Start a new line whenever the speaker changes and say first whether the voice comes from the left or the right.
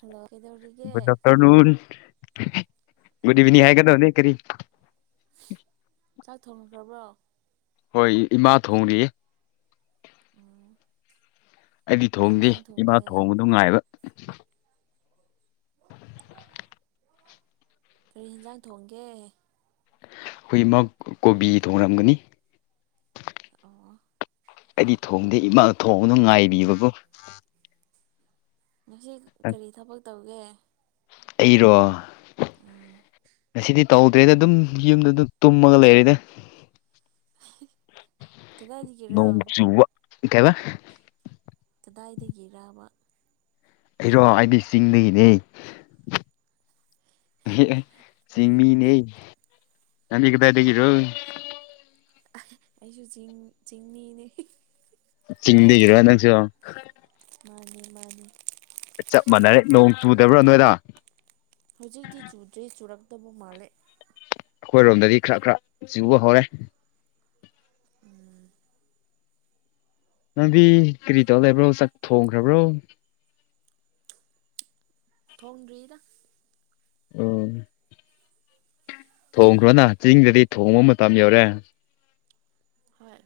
right: Hello ꯀꯩꯗꯧꯔꯤꯒꯦ꯫
left: Hello ꯒꯨꯠꯗ evening ꯍꯥꯏꯒꯗꯕꯅꯦ ꯀꯔꯤ
right: ꯆꯥꯛ ꯊꯣꯡꯈ꯭ꯔꯕ꯭ꯔꯣ
left: ꯍꯣꯏ ꯏꯃꯥ ꯊꯣꯡꯔꯤꯌꯦ꯫
right: ꯎꯝ
left: ꯑꯩꯗꯤ
right: ꯀꯔꯤ
left: ꯊꯣꯡꯗꯦ
right: ꯌꯦꯟꯖꯥꯡ
left: ꯏꯃꯥ
right: ꯊꯣꯡꯒꯦ
left: ꯊꯣꯡꯕꯗꯣ ꯉꯥꯏꯕ
right: ꯀꯔꯤ ꯌꯦꯟꯁꯥꯡ ꯊꯣꯡꯒꯦ꯫
left: ꯑꯩꯈꯣꯏ ꯏꯃ ꯀꯣꯕꯤ ꯊꯣꯡꯔꯝꯒꯅꯤ
right: ꯑꯣ
left: ꯑꯩꯗꯤ ꯊꯣꯡꯗꯦ ꯏꯃꯥ ꯊꯣꯡꯗꯣ ꯉꯥꯏꯔꯤꯕꯀꯣ
right: ꯉꯁꯤ ꯀꯔꯤ ꯊꯕꯛ ꯇꯧꯒꯦ꯫
left: ꯑꯩꯔꯣ ꯉꯁꯤꯗꯤ ꯇꯧꯗ꯭ꯔꯦꯗ ꯑꯗꯨꯝ ꯌꯨꯝꯗ ꯑꯗꯨꯝ ꯇꯨꯝꯃꯒ ꯂꯩꯔꯦꯗ
right: ꯀꯗꯥꯏꯗꯒꯤꯔꯣ
left: ꯅꯣꯡ ꯆꯨꯋꯥ ꯀꯩꯕ
right: ꯀꯗꯥꯏꯗꯒꯤꯔꯥꯕ
left: ꯑꯩꯔꯣ ꯑꯩꯗꯤ ꯆꯤꯡꯗꯒꯤꯅꯦ꯫ ꯑꯦ ꯆꯤꯡꯃꯤꯅꯦ ꯅꯪꯗꯤ ꯀꯗꯥꯏꯗꯒꯤꯔꯣ
right: ꯑꯩꯁꯨ ꯆꯤꯡ ꯆꯤꯡꯅꯤꯅꯦ
left: ꯆꯤꯡꯗꯒꯤꯔ ꯅꯪꯁꯨ
right: ꯃꯥꯅꯦ ꯃꯥꯅꯦ
left: ꯆꯞ ꯃꯥꯟꯅꯔꯦ ꯅꯣꯡ ꯆꯨꯗꯕ꯭ꯔꯥ ꯅꯣꯏꯗ
right: ꯍꯧꯖꯤꯛꯇꯤ ꯆꯨꯗ꯭ꯔꯦ ꯆꯨꯔꯛꯇꯧꯕ ꯃꯥꯜꯂꯦ꯫
left: ꯑꯩꯈꯣꯏ ꯔꯣꯝꯗꯗꯤ ꯈꯔ ꯈꯔ ꯆꯨꯕ ꯍꯧꯔꯦ꯫
right: ꯎꯝ
left: ꯅꯕꯤ ꯀꯔꯤ ꯇꯧ ꯂꯩꯕ꯭ꯔꯣ ꯆꯥꯛ ꯊꯣꯡꯈ꯭ꯔꯕ꯭ꯔꯣ
right: ꯊꯣꯡꯗ꯭ꯔꯤꯗ
left: ꯎꯝ ꯊꯣꯡꯈ꯭ꯔꯣꯅ ꯆꯤꯡꯗꯗꯤ ꯊꯣꯡꯕ ꯃꯇꯝ ꯌꯧꯔꯦ꯫
right: ꯍꯣꯏ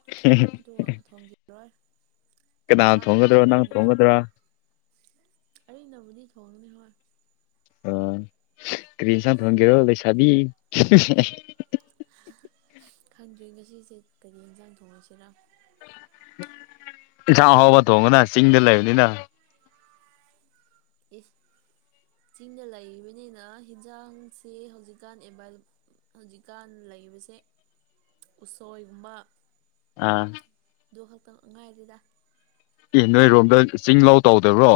left: [unintelligible]
right: ꯇꯨ ꯊꯣꯡꯈꯤꯔꯣꯏ
left: ꯀꯅꯥꯅ
right: ꯆꯥꯅꯕ
left: ꯊꯣꯡꯒꯗ꯭ꯔꯣ ꯅꯪ
right: ꯂꯩꯇꯕꯅꯤ꯫
left: ꯊꯣꯡꯒꯗ꯭ꯔꯥ
right: ꯑ ꯅꯕꯨꯗꯤ ꯊꯣꯡꯉꯅꯤ ꯍꯣꯏ
left: ꯑꯣ ꯀ꯭ꯔꯤꯁ ꯊꯣꯡꯒꯦꯔꯣ ꯂꯩꯩꯁꯥꯕꯤ꯫
right: ꯈꯪꯗ꯭ꯔꯤ ꯉꯁꯤꯁꯦ ꯀꯔꯤ ꯌꯦꯟꯖꯥꯡ ꯊꯣꯡꯉꯁꯤꯔ꫰꫰
left: ꯏꯟꯁꯥꯛ ꯑꯍꯥꯎꯕ ꯊꯣꯡꯉꯅ ꯆꯤꯡꯗ ꯂꯩꯕꯅꯤꯅ꯫
right: ꯑꯦꯁ ꯆꯤꯡꯗ ꯂꯩꯔꯤꯕꯅꯤꯅ ꯍꯤꯟꯖꯥꯡꯁꯦ ꯍꯧꯖꯤꯛꯀꯥꯟ ꯑꯦꯕꯥ ꯍꯧꯖꯤꯛꯀꯥꯟ ꯂꯩꯕꯁꯦ ꯎꯁꯣꯏꯒꯨꯝꯕ
left: ꯑꯥ
right: ꯑꯗꯨ ꯈꯛꯇꯪ ꯑꯉꯥꯏꯗꯨꯗ
left: ꯑꯦ ꯅꯣꯏꯔꯣꯝꯗ ꯆꯤꯡ ꯂꯥꯎ ꯇꯧꯗꯕ꯭ꯔꯣ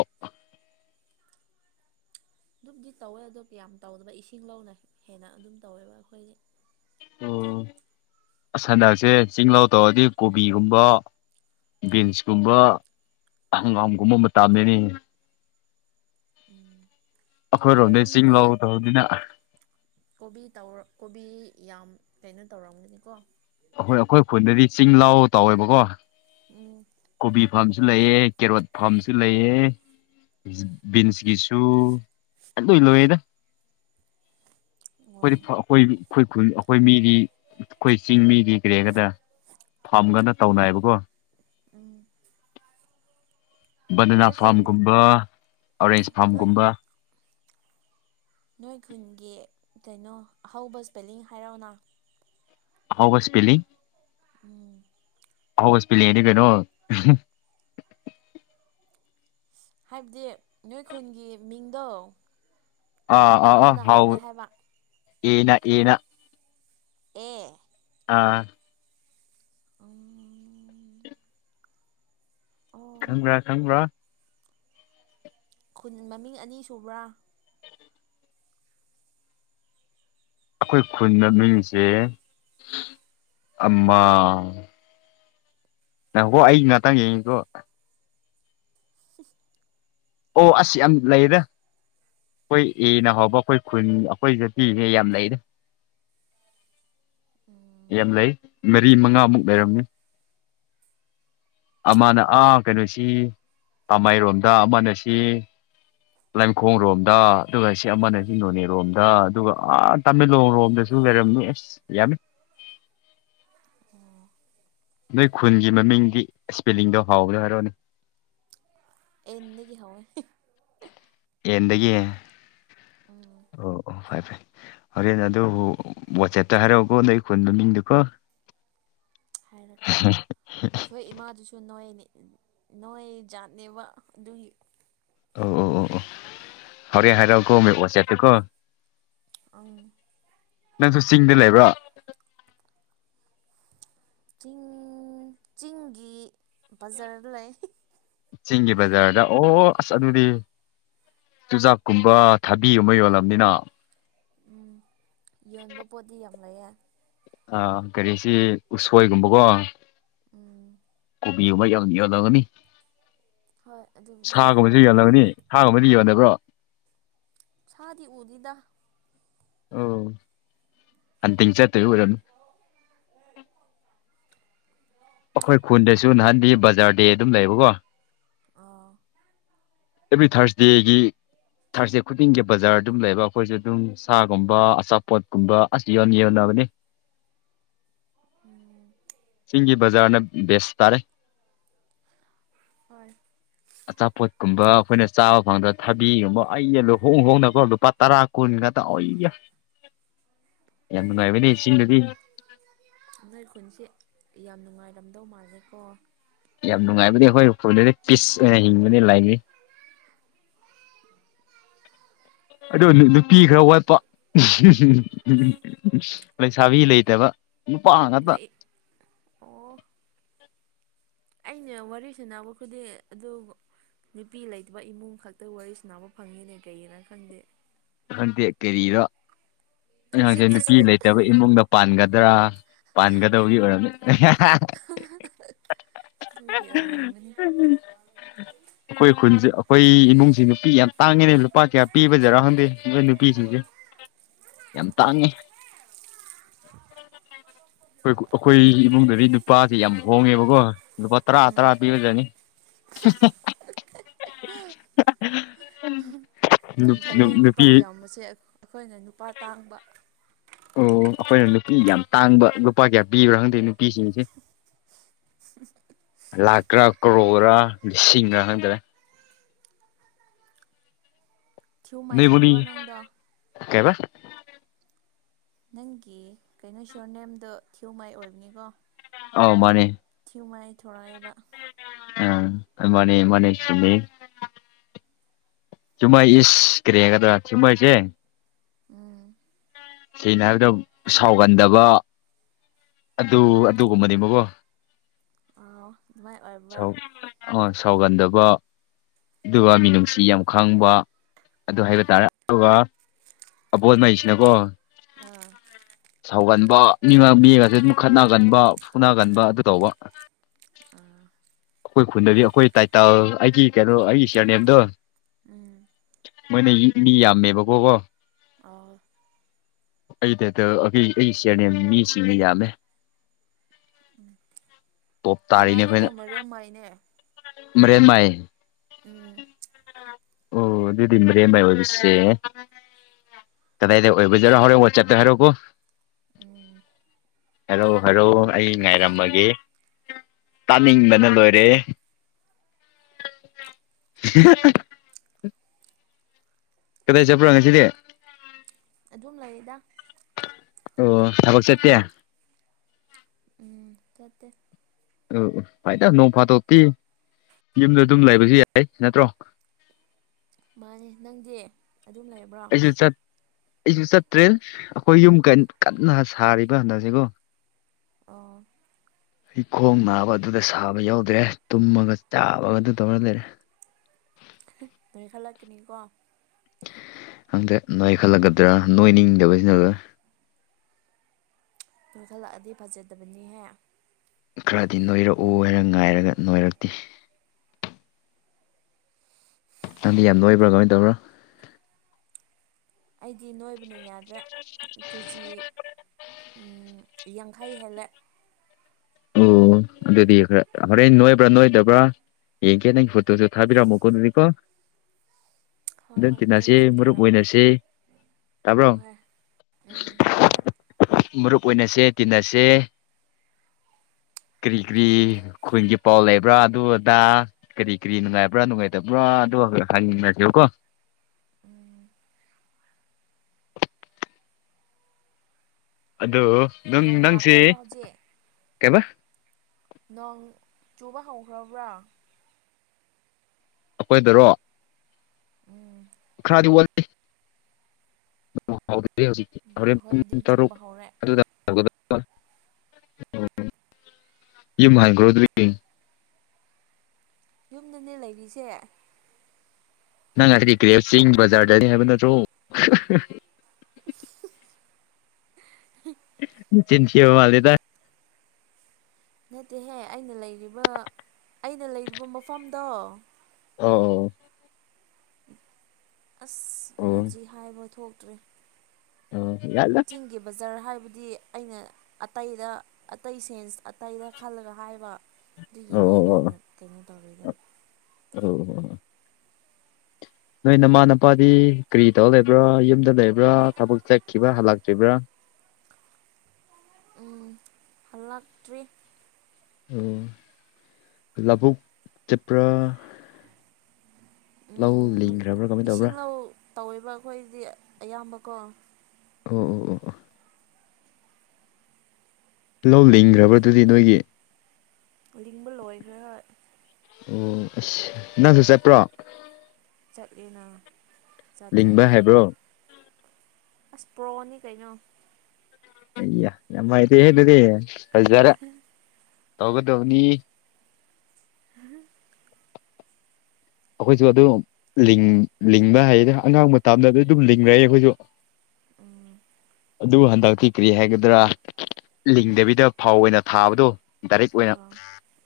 right: ꯑꯗꯨꯝꯗꯤ ꯇꯧꯋꯦ ꯑꯗꯣ ꯀꯌꯥꯝ ꯇꯧꯗꯕ ꯏꯁꯤꯡ ꯂꯧꯅ ꯍꯦꯟꯅ ꯑꯗꯨꯝ ꯇꯧꯋꯦꯕ ꯑꯩꯈꯣꯏꯒꯤ꯫ [inaudible]
left: ꯁꯟꯗꯛꯁꯦ ꯆꯤ ꯂꯥꯎ ꯇꯧꯔꯗꯤ ꯀꯣꯕꯤꯒꯨꯝꯕ ꯕꯤꯟꯁꯀꯨꯝꯕ ꯍꯪꯒꯥꯝꯒꯨꯝꯕ ꯃꯇꯥꯝꯗꯅꯤ꯫
right: ꯎꯝ
left: ꯑꯩꯈꯣꯏꯔꯣꯝꯗ ꯆꯤꯡ
right: ꯅꯣꯏꯔꯣꯝꯗꯗꯤ꯫
left: ꯂꯧ ꯇꯧꯕꯅꯤꯅ
right: ꯀꯣꯕꯤ ꯇ ꯀꯣꯕꯤ ꯌꯥꯝ ꯀꯩꯅꯣ ꯇꯧꯔꯝꯒꯅꯤꯀꯣ꯫
left: ꯑꯩꯈꯣꯏ ꯑꯩꯈꯣꯏ ꯈꯨꯟꯗꯗꯤ ꯆꯤꯡ ꯂꯥꯎ ꯇꯧꯋꯦꯕꯀꯣ꯫
right: ꯎꯝ
left: ꯀꯣꯕꯤ ꯐꯥꯔꯝꯁꯨ ꯂꯩꯑ ꯀꯦꯔꯣꯠ ꯐꯥꯝꯁꯨ ꯂꯩꯌꯦ꯫ ꯕꯤꯟꯁꯀꯤꯁꯨ ꯂꯣꯏ ꯂꯣꯏꯌꯦꯗ꯫
right: [inaudible] ꯑꯣ
left: ꯑꯩꯈꯣꯏꯗꯤ ꯑꯩꯈꯣꯏ ꯑꯩꯈꯣꯏ ꯈꯨ ꯑꯩꯈꯣꯏ ꯃꯤꯗꯤ ꯑꯩꯈꯣꯏ ꯆꯤꯡ ꯃꯤꯗꯤ꯫ ꯀꯤꯔꯦꯒꯗ ꯐꯝꯒꯅ ꯇꯧꯅꯏꯌꯦꯕꯀꯣ
right: ꯎꯝ
left: ꯕꯟꯗꯅꯥ
right: ꯅꯣꯏ ꯈꯨꯟ
left: ꯐꯥꯝꯒꯨꯝꯕ ꯑꯣꯔꯦꯟꯖ
right: ꯅꯣꯏ
left: ꯐꯥꯝꯒꯨꯝꯕ
right: ꯅꯣꯏ ꯈꯨꯟꯒꯤ ꯀꯩꯅꯣ ꯑꯍꯧꯕ ꯏꯁꯄꯦꯂꯤꯡ ꯍꯥꯏꯔꯛꯅ
left: ꯍꯕ ꯁꯄꯦꯂꯤ꯫
right: ꯎꯝ
left: ꯍꯁ ꯄꯤꯂ ꯌꯦꯅꯤ ꯀꯩꯅꯣ
right: ꯍꯥꯏꯕꯗꯤ ꯅꯣꯏ ꯈꯨꯟꯒꯤ ꯃꯤꯡꯗꯣ ꯀꯔꯝꯕꯅ ꯍꯧꯒꯦ ꯍꯥꯏꯕ
left: ꯌꯦꯅ ꯌꯦꯅ
right: ꯑꯥ
left: ꯑꯥ
right: ꯑ ꯑꯣ
left: ꯈꯪꯕ꯭ꯔꯥ ꯈꯪꯕ꯭ꯔꯥ
right: ꯈꯨꯟ ꯃꯃꯤꯡ ꯑꯅꯤ ꯁꯨꯕ꯭ꯔꯥ
left: ꯑꯩꯈꯣꯏ ꯈꯨꯟꯗ ꯃꯤꯁꯦ ꯑꯃ ꯅꯪ ꯍꯣ ꯑꯩ ꯉꯍꯥꯛꯇꯪ ꯌꯦꯡꯉꯤꯗꯣ ꯑꯣ ꯑꯁꯤ ꯌꯥꯝ ꯂꯩꯌꯦꯗ ꯑꯩꯈꯣꯏ ꯑꯦꯅ ꯍꯧꯕ ꯑꯩꯈꯣꯏ ꯈꯨꯟ ꯑꯩꯈꯣꯏ ꯖꯇꯤꯅꯦꯦ ꯌꯥꯝ ꯂꯩꯔꯦ꯫
right: ꯎꯝ
left: ꯌꯥꯝ ꯂꯩ ꯃꯔꯤ ꯃꯉꯥꯃꯨꯛ ꯂꯩꯔꯝꯃꯤ ꯑꯃꯅ ꯑꯥ ꯀꯩꯅꯣꯁꯤ ꯇꯥꯃꯥꯏꯔꯣꯝꯗ ꯑꯃꯅꯁꯤ ꯂꯩꯃꯈꯣꯡꯔꯣꯝꯗ ꯑꯗꯨꯒ ꯁꯤ ꯑꯃꯅ ꯁꯤ ꯅꯣꯅꯦꯔꯣꯝꯗ ꯑꯗꯨꯒ ꯇꯥꯃꯦꯡꯂꯣꯡ ꯔꯣꯝꯗꯁꯨ ꯂꯩꯔꯝꯅꯤ ꯑꯦꯁ ꯌꯥꯝꯃꯤ
right: ꯑꯣ
left: ꯅꯣꯏ ꯈꯨꯟꯒꯤ ꯃꯃꯤꯡꯗꯤ ꯏꯁꯄꯦꯂꯤꯡꯗꯣ ꯍꯥꯎꯕꯗꯣ ꯍꯥꯏꯔꯛꯑꯣꯅꯦ
right: ꯑꯦꯟꯗꯒꯤ ꯍꯧꯋꯦ
left: ꯑꯦꯟꯗꯒꯤ
right: ꯎꯝ
left: ꯑꯣ ꯑꯣ ꯐꯥꯏ ꯐꯥꯏ ꯍꯣꯔꯦꯟ ꯑꯗꯨꯕꯨ ꯋꯥꯆꯦꯞꯇ ꯍꯥꯏꯔꯛꯑꯣꯀꯣ ꯅꯣꯢ ꯈꯣꯟ ꯃꯃꯤꯡꯗꯨꯀꯣ
right: ꯍꯥꯏꯔꯛꯀꯦ ꯑꯩꯈꯣꯏ ꯏꯃꯥꯗꯨꯁꯨ ꯁꯨ ꯅꯣꯏꯅꯤ ꯅꯣꯏ ꯖꯥꯠꯅꯦꯕ ꯑꯗꯨꯒꯤ
left: ꯑꯣ ꯑꯣ ꯑꯣ ꯑꯣ ꯍꯣꯔꯦꯟ ꯍꯥꯏꯔꯛꯑꯣꯀꯣ ꯋꯥꯆꯦꯞꯇꯀꯣ
right: ꯑꯥ
left: ꯅꯪꯁꯨ ꯆꯤꯡꯗ ꯂꯩꯕ꯭ꯔꯣ
right: ꯆꯤꯡ ꯆꯤꯡꯒꯤ ꯕꯖꯥꯔꯗ ꯂꯩ
left: ꯆꯤꯡꯒꯤ ꯕꯖꯥꯔꯗ ꯑꯣ ꯑꯁ ꯑꯗꯨꯗꯤ ꯆꯨꯖꯥꯛꯀꯨꯝꯕ ꯊꯕꯤꯒꯨꯝꯕ ꯌꯣꯜꯂꯝꯅꯤꯅ
right: ꯎꯝ ꯌꯣꯟꯕ ꯄꯣꯠꯇꯤ ꯌꯥꯝ ꯂꯩꯑꯦ
left: ꯑꯥ ꯀꯔꯤꯁꯤ ꯎꯁꯣꯏꯒꯨꯝꯕꯀꯣ
right: ꯎꯝ
left: ꯀꯣꯕꯤꯒꯨꯝꯕ ꯌꯥꯝ ꯌꯥꯜꯂꯝꯒꯅꯤ
right: ꯍꯣꯏ ꯑꯗꯨꯕꯨꯗꯤ ꯌꯥꯝ
left: ꯁꯥꯒꯨꯝꯕꯁꯨ ꯌꯥꯜꯂꯒꯅꯤ
right: ꯌꯣꯟꯅꯩ
left: ꯁꯥꯒꯨꯝꯕꯗꯤ ꯌꯣꯟꯅꯕ꯭ꯔꯣ
right: ꯁꯥꯗꯤ ꯎꯗꯦꯗ
left: ꯑꯣ ꯍꯟꯇꯤꯡ ꯆꯠꯇꯣꯏ ꯑꯣꯏꯔꯝꯅꯤ ꯑꯩꯈꯣꯏ ꯈꯨꯟꯗꯁꯨ ꯅꯍꯥꯟꯗꯤ ꯕꯖꯥꯔꯗꯤ ꯑꯗꯨꯝ ꯂꯩꯕꯀꯣ
right: ꯑꯣ
left: ꯑꯦꯚ꯭ꯔꯤ ꯊꯥꯔꯁꯗꯦꯒꯤ ꯊꯔꯁꯦ ꯈꯨꯗꯤꯡꯒꯤ ꯕꯖꯥꯔ ꯑꯗꯨꯝ ꯂꯩꯕ ꯑꯩꯈꯣꯏꯁꯦ ꯑꯗꯨꯝ ꯁꯥꯒꯨꯝꯕ ꯑꯆꯥꯄꯣꯠꯀꯨꯝꯕ ꯑꯁ ꯌꯥꯝ ꯌꯣꯟꯅꯕꯅꯦ ꯆꯤꯡꯒꯤ ꯕꯖꯥꯔꯅ ꯕꯦꯁ ꯇꯥꯔꯦ
right: ꯍꯣꯏ
left: ꯑꯆꯥꯄꯣꯠꯀꯨꯝꯕ ꯑꯩꯈꯣꯏꯅ ꯆꯥꯕ ꯐꯪꯗ ꯊꯕꯤꯒꯨꯝꯕ ꯑꯩ ꯍꯣꯡ ꯍꯣꯡꯅꯀꯣ ꯂꯨꯄꯥ ꯇꯔꯥ ꯀꯨꯟ ꯈꯇ ꯑꯣꯏꯌꯥ
right: [inaudible]
left: ꯌꯥꯝ ꯅꯨꯡꯉꯥꯏꯕꯅꯦ ꯆꯤꯡꯗꯗꯤ
right: ꯅꯣꯏ ꯈꯨꯟꯁꯤ ꯌꯥꯝ ꯅꯨꯡꯉꯥꯏꯔꯝꯗꯧ ꯃꯥꯜꯂꯦꯀꯣ
left: ꯌꯥꯝ ꯅꯨꯡꯉꯥꯏꯕꯗꯤ ꯑꯩꯈꯣꯏ ꯎꯈꯨꯜꯗꯗꯤ ꯄꯤꯁ ꯑꯣꯏꯅ ꯍꯤꯡꯕꯅꯤ ꯂꯥꯏ ꯑꯗꯣ ꯅꯨꯄꯤ ꯈꯔ ꯋꯥꯠꯄ [unintelligible] ꯂꯩꯁꯥꯕꯤ ꯂꯩꯇꯕ ꯅꯨꯄꯥ ꯉꯥꯛꯇ
right: ꯅꯣꯏ ꯑꯣ ꯑꯩꯅ ꯋꯥꯔꯤ ꯁꯅꯕ ꯈꯨꯗꯤꯡ ꯑꯗꯨ ꯅꯨꯄꯤ ꯂꯩꯇꯕ ꯏꯃꯨꯡ ꯈꯛꯇ ꯋꯥꯔꯤ ꯁꯅꯕ ꯐꯪꯉꯤꯅꯦ ꯀꯩꯒꯤꯅ ꯈꯪꯗꯦ
left: ꯈꯡꯗꯦ ꯀꯔꯤꯔꯣ ꯅꯍꯥꯡꯁꯦ ꯅꯨꯄꯤ
right: ꯍꯧꯖꯤꯛꯇꯁꯨ
left: ꯂꯩꯇꯕꯩ ꯏꯃꯨꯡꯗ ꯄꯥꯟꯒꯗ꯭ꯔꯥ ꯄꯥꯟꯒꯗꯧꯒꯤ ꯑꯣꯏꯔꯝꯅꯤ [inaudible]
right: ꯑꯗꯨꯒꯤ ꯑꯣꯏꯔꯝꯒꯅꯤ
left: [inaudible] [unintelligible] ꯑꯩꯈꯣꯏ ꯈꯨꯟꯁꯦ ꯑꯩꯈꯣꯏ ꯏꯃꯨꯡꯁꯤ ꯅꯨꯄꯤ ꯌꯥꯝ ꯇꯥꯡꯉꯦꯅꯦ ꯂꯨꯄꯥ ꯀꯌꯥ ꯄꯤꯕꯖꯔꯥ ꯈꯪꯗꯦ ꯑꯗꯨ ꯅꯨꯄꯤꯁꯤꯡꯁꯦ ꯌꯥꯝ ꯇꯥꯡꯉꯦ
right: [inaudible]
left: ꯑꯩꯈꯣꯏ ꯑꯩꯈꯣꯏ ꯏꯃꯨꯡꯗꯗꯤ ꯅꯨꯄꯥꯗꯤ ꯌꯥꯝ ꯍꯣꯡꯉꯦꯕꯀꯣ ꯂꯨꯄꯥ ꯇꯥꯔ ꯇ꯭ꯔꯥ ꯄꯤꯖꯖꯅꯤ
right: [inaudible] ꯌꯥꯝ ꯐꯩꯌꯦ
left: [unintelligible]
right: ꯅꯨꯄꯥ ꯌꯥꯝꯕꯁꯦ ꯑꯩꯈꯣꯏꯅ ꯅꯨꯄꯥ ꯇꯥꯡꯕ
left: ꯑꯣ ꯑꯩꯈꯣꯏꯅ ꯅꯨꯄꯤ ꯌꯥꯝ ꯇꯥꯡꯕ ꯂꯨꯄꯥ ꯀꯌꯥ ꯄꯤꯕ꯭ꯔꯥ ꯈꯪꯗꯦ ꯅꯨꯄꯤꯁꯤꯡꯁꯦ ꯂꯥꯛꯀꯔꯥ ꯀꯔꯣꯔ ꯂꯤꯁꯤꯡꯂ ꯈꯪꯗꯔꯦ
right: ꯊꯤꯌꯨꯝ ꯃꯩꯔꯦꯑꯦ ꯅꯪꯗꯣ
left: ꯀꯩꯕꯑ
right: ꯅꯪꯒꯤ ꯀꯩꯅꯣꯁꯣꯔ ꯅꯦꯝꯗꯣ ꯊꯤꯌꯨꯃꯩꯏ ꯑꯣꯏꯕꯅꯤꯀꯣ
left: ꯑꯧ ꯃꯥꯅꯦ
right: ꯊꯤꯌꯨꯃꯩ ꯊꯣꯔꯛꯑꯕ
left: ꯑ ꯃꯅꯦ ꯃꯅꯦ ꯆꯨꯝꯃꯦ ꯆꯨꯝꯃꯥꯏ ꯏꯁ ꯀꯔꯤꯒꯗ꯭ꯔꯥ ꯊꯤꯃꯩꯁꯦ
right: ꯎꯝ
left: ꯁꯦꯅꯥꯟꯗꯝ ꯁꯥꯎꯒꯟꯗꯕ ꯑꯗꯨ ꯑꯗꯨꯒꯨꯝꯕꯅꯦ ꯒꯣ
right: ꯑꯧ ꯗꯨꯃꯥꯏꯑꯣꯏ
left: ꯁꯥꯎ ꯑ ꯁꯥꯎꯒꯟꯗꯕ ꯑꯗꯨꯒ ꯃꯤꯅꯨꯡꯁꯤ ꯌꯥꯝ ꯈꯪꯕ ꯑꯗꯨ ꯍꯥꯏꯕ ꯇꯥꯔꯦ ꯑꯗꯨꯒ ꯑꯕꯣꯠ ꯃꯩꯁꯤꯅꯀꯣ
right: ꯑꯥ
left: ꯁꯧꯒꯟꯕ ꯃꯤ ꯃꯤꯒꯁꯦ ꯑꯗꯨꯝ ꯈꯠꯅꯒꯟꯕ ꯐꯨꯅꯥꯒꯟꯕ ꯑꯗꯨ ꯇꯧꯕ
right: ꯑꯥ
left: ꯑꯩꯈꯣꯏ ꯈꯨꯟꯗꯗꯤ ꯑꯩꯈꯣꯏ ꯇꯥꯏꯇꯜ ꯑꯩꯒꯤ ꯀꯩꯅꯣ ꯑꯩꯒꯤ ꯁꯤꯌꯥꯔ ꯅꯦꯝꯗꯣ
right: ꯎꯝ
left: ꯃꯣꯏꯅ ꯃꯤ ꯌꯥꯝꯃꯦꯕꯀꯣ ꯀꯣ
right: ꯑꯧ
left: ꯑꯩꯗꯗ ꯑꯕꯤ ꯑꯩꯁꯤꯔꯅꯦꯝ ꯃꯤꯁꯤꯡꯅ ꯌꯥꯝꯃꯦ ꯇꯣꯞ
right: ꯏꯃꯥꯒꯤꯗꯣ ꯃꯔꯦꯝ ꯃꯥꯏꯅꯦ
left: ꯃꯔꯦꯝ ꯃꯥꯏ
right: ꯎꯝ
left: ꯑꯣ ꯑꯗꯨꯗꯤ ꯃꯔꯦꯝꯃꯥꯏ ꯑꯣꯏꯕꯁꯦ ꯀꯗꯥꯏꯗ ꯑꯣꯏꯕꯖꯔꯣ ꯍꯣꯔꯦꯟ ꯋꯥꯠꯆꯞꯇ ꯍꯥꯏꯔꯛꯑꯣꯀꯣ
right: ꯎꯝ
left: ꯍꯔꯣ ꯍꯔꯣ ꯑꯩ
right: ꯍꯥꯏꯔꯛꯀꯦ
left: ꯉꯥꯏꯔꯝꯃꯒꯦ
right: ꯍꯥꯏꯔꯛꯀꯦ
left: ꯇꯥꯅꯤꯡꯕꯅ ꯂꯣꯏꯔꯦ [inaudible] ꯀꯗꯥꯏ ꯆꯠꯄꯔ ꯉꯁꯤꯗꯤ
right: ꯑꯗꯨꯝ ꯂꯩꯗ
left: ꯑꯣ ꯊꯕꯛ ꯆꯠꯇꯦ
right: ꯎꯝ ꯁꯠꯇꯦ
left: ꯎꯝ ꯎ ꯐꯥꯏꯗ ꯅꯣꯡ ꯐꯥꯠꯇꯣꯛꯇꯤ ꯌꯨꯝꯗ ꯑꯗꯨꯝ ꯂꯩꯕꯁꯨ ꯌꯥꯏ ꯅꯠꯇ꯭ꯔꯣ
right: ꯃꯥꯅꯦ ꯅꯪꯗꯤ ꯑꯗꯨꯝ ꯂꯩꯔꯕ꯭ꯔꯣ
left: [unintelligible] ꯑꯩꯁꯨ ꯆꯠꯇ꯭ꯔꯦ ꯑꯩꯈꯣꯏ ꯌꯨꯝ ꯀꯟ ꯀꯟꯅ ꯁꯥꯔꯤꯕ ꯍꯟꯗꯛꯁꯦꯒꯣ
right: ꯑꯣ
left: ꯏꯈꯣꯡ ꯅꯥꯕ ꯑꯗꯨꯗ ꯁꯥꯕ ꯌꯥꯎꯗ꯭ꯔꯦ ꯇꯨꯝꯃꯒ ꯆꯥꯕꯒ ꯑꯗꯨ ꯇꯧꯔ ꯂꯩꯔꯦ
right: ꯅꯣꯏꯈꯜꯂꯛꯀꯅꯤꯀꯣ
left: ꯍꯪꯗꯦ ꯅꯣꯏ ꯈꯜꯂꯛꯒꯗ꯭ꯔꯥ ꯅꯣꯏꯅꯤꯡꯗꯕꯁꯤꯅ
right: ꯅꯣꯏꯈꯠꯂꯛꯑꯗꯤ ꯐꯖꯗꯕꯅꯤꯍꯦ
left: ꯈꯔꯗꯤ ꯅꯣꯏꯔꯛꯎ ꯍꯥꯏꯅ ꯉꯥꯏꯔꯒ ꯅꯣꯏꯔꯛꯇꯦ ꯅꯪꯗꯤ ꯌꯥꯝ ꯅꯣꯏꯕ꯭ꯔꯥ ꯀꯃꯥꯏꯅ ꯇꯧꯕꯔꯥ
right: ꯑꯩꯗꯤ ꯅꯣꯏꯕꯅ ꯌꯥꯗ꯭ꯔꯦ ꯀꯦꯖꯤ ꯎꯝ ꯌꯥꯡꯈꯩ ꯍꯦꯜꯂꯦ
left: ꯑꯣ ꯑꯗꯨꯗꯤ ꯈꯔ ꯍꯣꯔꯦꯟ ꯅꯣꯏꯕ꯭ꯔꯥ ꯅꯣꯏꯗꯕ꯭ꯔꯥ ꯌꯦꯡ ꯀꯦ ꯅꯪ ꯐꯣꯇꯣꯁꯨ ꯊꯕꯤꯔꯛꯝ ꯃꯨꯀꯣ ꯗꯨꯗꯤꯀꯣ
right: ꯍꯣꯏ ꯍꯣꯏ ꯅꯪꯒꯤꯁꯨ
left: ꯃꯔꯨꯞ
right: ꯊꯥꯔꯛꯑꯣ
left: ꯑꯣꯏꯅꯁꯦ ꯇꯥꯕ꯭ꯔꯣ
right: ꯍ‌ꯣꯏ ꯎꯝ ꯌꯥꯏ
left: ꯃꯔꯨꯞ ꯑꯣꯏꯅꯁꯦ ꯇꯤꯟꯅꯁꯦ ꯀꯔꯤ ꯀꯔꯤ
right: ꯑꯗꯨꯅꯦ
left: ꯈꯣꯏꯖꯞ ꯄꯥꯎ ꯂꯩꯕ꯭ꯔꯥ ꯑꯗꯨ ꯑꯗꯥ ꯀꯔꯤ ꯀꯔꯤ ꯅꯨꯡꯉꯥꯏꯕ꯭ꯔꯥ ꯅꯨꯡꯉꯥꯏꯇꯕ꯭ꯔꯥ ꯑꯗꯨ ꯍꯪꯅꯖ‌ꯦꯕꯀꯣ
right: ꯎꯝ
left: ꯑꯗꯣ
right: ꯅꯣꯡ ꯂꯥꯛꯈ꯭ꯔꯕ꯭ꯔꯥ ꯍꯧꯖꯤꯛ
left: ꯀꯩꯕ
right: ꯅꯣꯡ ꯆꯨꯕ ꯍꯧꯒ꯭ꯔꯕ꯭ꯔꯥ
left: ꯑꯈꯣꯏꯗꯔꯣ
right: ꯎꯝ
left: ꯈꯗꯤ ꯋꯥꯠꯂꯤ [unintelligible] ꯍꯧꯔ‌ꯦꯟ ꯄꯨꯡ
right: ꯑꯩꯈꯣꯏꯗꯤ
left: ꯇꯔꯨꯛ
right: ꯆꯨꯕ ꯍꯧꯔꯦ
left: ꯑꯗꯨꯗꯥ [unintelligible] ꯌꯨꯝ ꯍꯟꯒꯔ‌ꯣ ꯑꯗꯨꯗꯤ
right: ꯌꯨꯝꯗꯅꯦ ꯂꯩꯔꯤꯁꯦ
left: ꯅꯪ ꯉꯁꯥꯏꯗꯤ ꯀꯔꯤ ꯆꯤꯡ ꯕꯖꯥꯔꯗꯅꯤ ꯍꯥꯏꯕ ꯅꯠꯇ꯭ꯔꯣ ꯆꯤꯟꯊꯤꯕ ꯃꯥꯜꯂꯤꯗ
right: ꯅꯠꯇꯦꯍꯦ ꯑꯩꯅ ꯂꯩꯔꯤꯕ ꯑꯩꯅ ꯂꯩꯔꯤꯕ ꯃꯐꯝꯗꯣ
left: ꯑꯣ
right: ꯑꯁ
left: ꯑꯣ
right: ꯑꯩ
left: ꯑꯣ
right: ꯍꯧꯖꯤꯛ ꯍꯥꯏꯕ ꯊꯣꯛꯇ꯭ꯔ‌ꯦ
left: ꯑꯣ ꯌꯥꯏꯗ
right: ꯆꯤꯡꯒꯤ ꯕꯖꯥꯔ ꯍꯥꯏꯕꯗꯤ ꯑꯩꯅ ꯑꯇꯩꯗ ꯑꯇꯩ ꯁꯦꯟꯁ ꯑꯇꯩꯗ ꯈꯜꯂꯒ ꯍꯥꯏꯕ
left: ꯑꯣ
right: ꯑꯗꯨꯒꯤꯅꯦ
left: ꯑꯣ
right: ꯅꯪꯅ ꯀꯩꯅꯣ ꯇꯧꯔꯤꯗꯣ
left: ꯑꯧ ꯍꯥ ꯅꯣꯏ ꯅꯃꯥ ꯅꯄꯥꯗꯤ ꯀꯔꯤ ꯇꯧꯔ ꯂꯩꯕ꯭ꯔꯥ ꯌꯨꯝꯗ ꯂꯩꯕ꯭ꯔꯥ ꯊꯕꯛ ꯆꯠꯈꯤꯕ꯭ꯔꯥ ꯍꯜꯂꯛꯇ꯭ꯔꯤꯕ꯭ꯔꯥ
right: ꯎꯝ ꯍꯜꯂꯛ ꯇ꯭ꯔꯤ
left: ꯑꯣ ꯂꯕꯨꯨꯛ ꯆꯠꯄ꯭ꯔꯥ ꯂꯧ
right: ꯎꯝ
left: ꯂꯤꯡꯈ꯭ꯔꯕ꯭ꯔꯥ ꯀꯃꯥꯏꯅ
right: ꯏꯁꯤꯡ
left: ꯇꯧꯕ꯭ꯔꯥ
right: ꯂꯧ ꯇꯧꯋꯦꯕ ꯑꯩꯈꯣꯏꯒꯤ ꯑꯌꯥꯝꯕꯀꯣ
left: ꯑꯣ ꯑꯣ ꯑꯣ ꯑꯣ ꯂꯧ ꯂꯤꯡꯒ꯭ꯔꯕꯗꯨꯗꯤ ꯅꯣꯏꯒꯤ
right: ꯂꯤꯡꯕ ꯂꯣꯏꯈ꯭ꯔꯦ ꯍꯣꯏ
left: ꯑꯣ ꯑꯁ ꯅꯪꯁꯨ ꯆꯠꯄ꯭ꯔꯣ
right: ꯆꯠꯂꯤꯅ
left: ꯂꯤꯡꯕ
right: ꯆꯠꯇ꯭ꯔꯗꯤ
left: ꯍꯥꯏꯕ꯭ꯔꯣ
right: ꯑꯁ ꯄ꯭ꯔꯣꯅꯤ ꯀꯩꯅꯣ
left: ꯑꯌꯥ ꯌꯥꯝ ꯍꯩꯔ‌ꯦ ꯍꯦ ꯗꯨꯗꯤ ꯐꯖꯔ ꯇꯧꯒꯗꯧꯅꯤ ꯑꯩꯈꯣꯏꯖꯨ ꯑꯗꯨꯝ ꯂꯤꯡ ꯂꯤꯡꯕ ꯍꯩꯔ‌ꯦ ꯑꯉꯥꯡ ꯃꯇꯝꯗ ꯑꯗꯨꯝ ꯂꯤꯡꯒꯔ‌ꯦ ꯑꯩꯈꯣꯏꯖꯨ
right: ꯑꯥ
left: ꯑꯗꯨ ꯍꯟꯗꯛꯇꯤ ꯀꯔꯤ ꯍꯥꯏꯒꯗ꯭ꯔꯥ ꯂꯤꯡꯗꯕꯤꯗ ꯐꯧ ꯑꯣꯏꯅ ꯊꯥꯕꯗꯣ ꯗꯥꯏꯔꯦꯛ ꯑꯣꯏꯅ
right: ꯑꯥ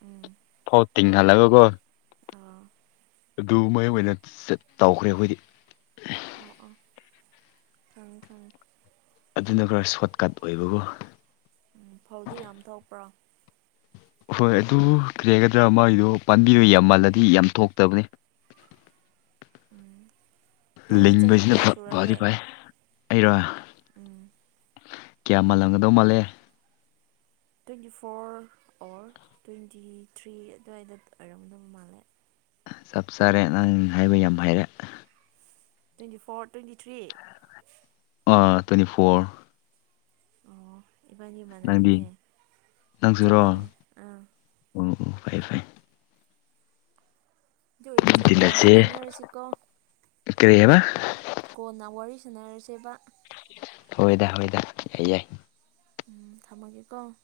right: ꯎꯝ
left: ꯐꯧ ꯇꯤꯡꯍꯜꯂꯒ ꯒꯣ
right: ꯑꯧ
left: ꯑꯗꯨ ꯃꯥꯏ ꯑꯣꯏꯅ ꯆꯠ ꯇꯧꯈ꯭ꯔꯦ ꯑꯩꯈꯣꯏꯗꯤ
right: ꯑ‌ꯣ ꯑ‌ꯣ ꯈꯪꯉ‌ꯦ ꯈꯪꯉꯦ
left: ꯑꯗꯨꯅ ꯈꯔ ꯁꯣꯔꯠ ꯀꯠ ꯑꯣꯏꯕꯒꯣ
right: ꯎꯝ ꯐꯧꯗꯤ ꯌꯥꯝ ꯊꯣꯛꯄ꯭ꯔꯣ
left: ꯍꯣꯏ ꯑꯗꯨ ꯀꯔꯤ ꯍꯥꯏꯒꯗ꯭ꯔꯥ ꯃꯥꯏꯗꯣ ꯄꯥꯟꯕꯤꯗꯣ ꯌꯥꯝ ꯃꯥꯜꯂꯗꯤ ꯌꯥꯝ ꯊꯣꯛꯇꯕꯅꯤ
right: ꯎꯝ ꯅꯪꯗꯤ ꯆꯍꯤ
left: ꯂꯤꯡꯕꯁꯤꯅ
right: ꯀꯌꯥ
left: ꯐ ꯐꯗꯤ
right: ꯁꯨꯔꯒꯦ
left: ꯐꯩ ꯑꯩꯔꯣ
right: ꯎꯝ
left: ꯀꯌꯥ ꯃꯥꯜꯂꯝꯒꯗꯧ ꯃꯥꯜꯂꯦ
right: twenty four or twenty three ꯑꯗꯨꯋꯥꯏꯗ ꯑꯣꯏꯔꯝꯒꯗꯕ ꯃꯥꯜꯂꯦ
left: ꯆꯞ ꯆꯥꯔꯦ ꯅꯪ ꯍꯥꯏꯕ ꯌꯥꯝ ꯍꯩꯔꯦ
right: ꯇ꯭ꯋꯦꯟꯇꯤ ꯐꯣꯔ ꯇ꯭ꯋꯦꯟꯇꯤ ꯊ꯭ꯔꯤ
left: ꯑ ꯇ꯭ꯋꯦꯟꯇꯤ ꯐꯣꯔ
right: ꯏꯕꯥꯟꯅꯤ
left: ꯅꯪꯗꯤ
right: ꯃꯥꯟꯅꯔꯦꯅꯦ ꯆꯞ ꯃꯥꯟꯅꯩ ꯑꯥ
left: ꯎꯝ ꯐꯩ ꯐꯩ
right: ꯑꯗꯨ ꯑꯣꯏꯗꯤ ꯀꯣꯟꯅ ꯉꯥꯡꯅꯔꯁꯤꯀꯣ
left: ꯀ꯭ꯔꯤ ꯍꯥꯏꯕ
right: ꯀꯣꯟꯅ ꯋꯥꯔꯤ ꯁꯥꯟꯅꯔꯁꯦꯕ
left: ꯍꯣꯏꯗ ꯍꯣꯏꯗ ꯌꯥꯏ ꯌꯥꯏ
right: ꯎꯝ ꯊꯝꯃꯒꯦꯀꯣ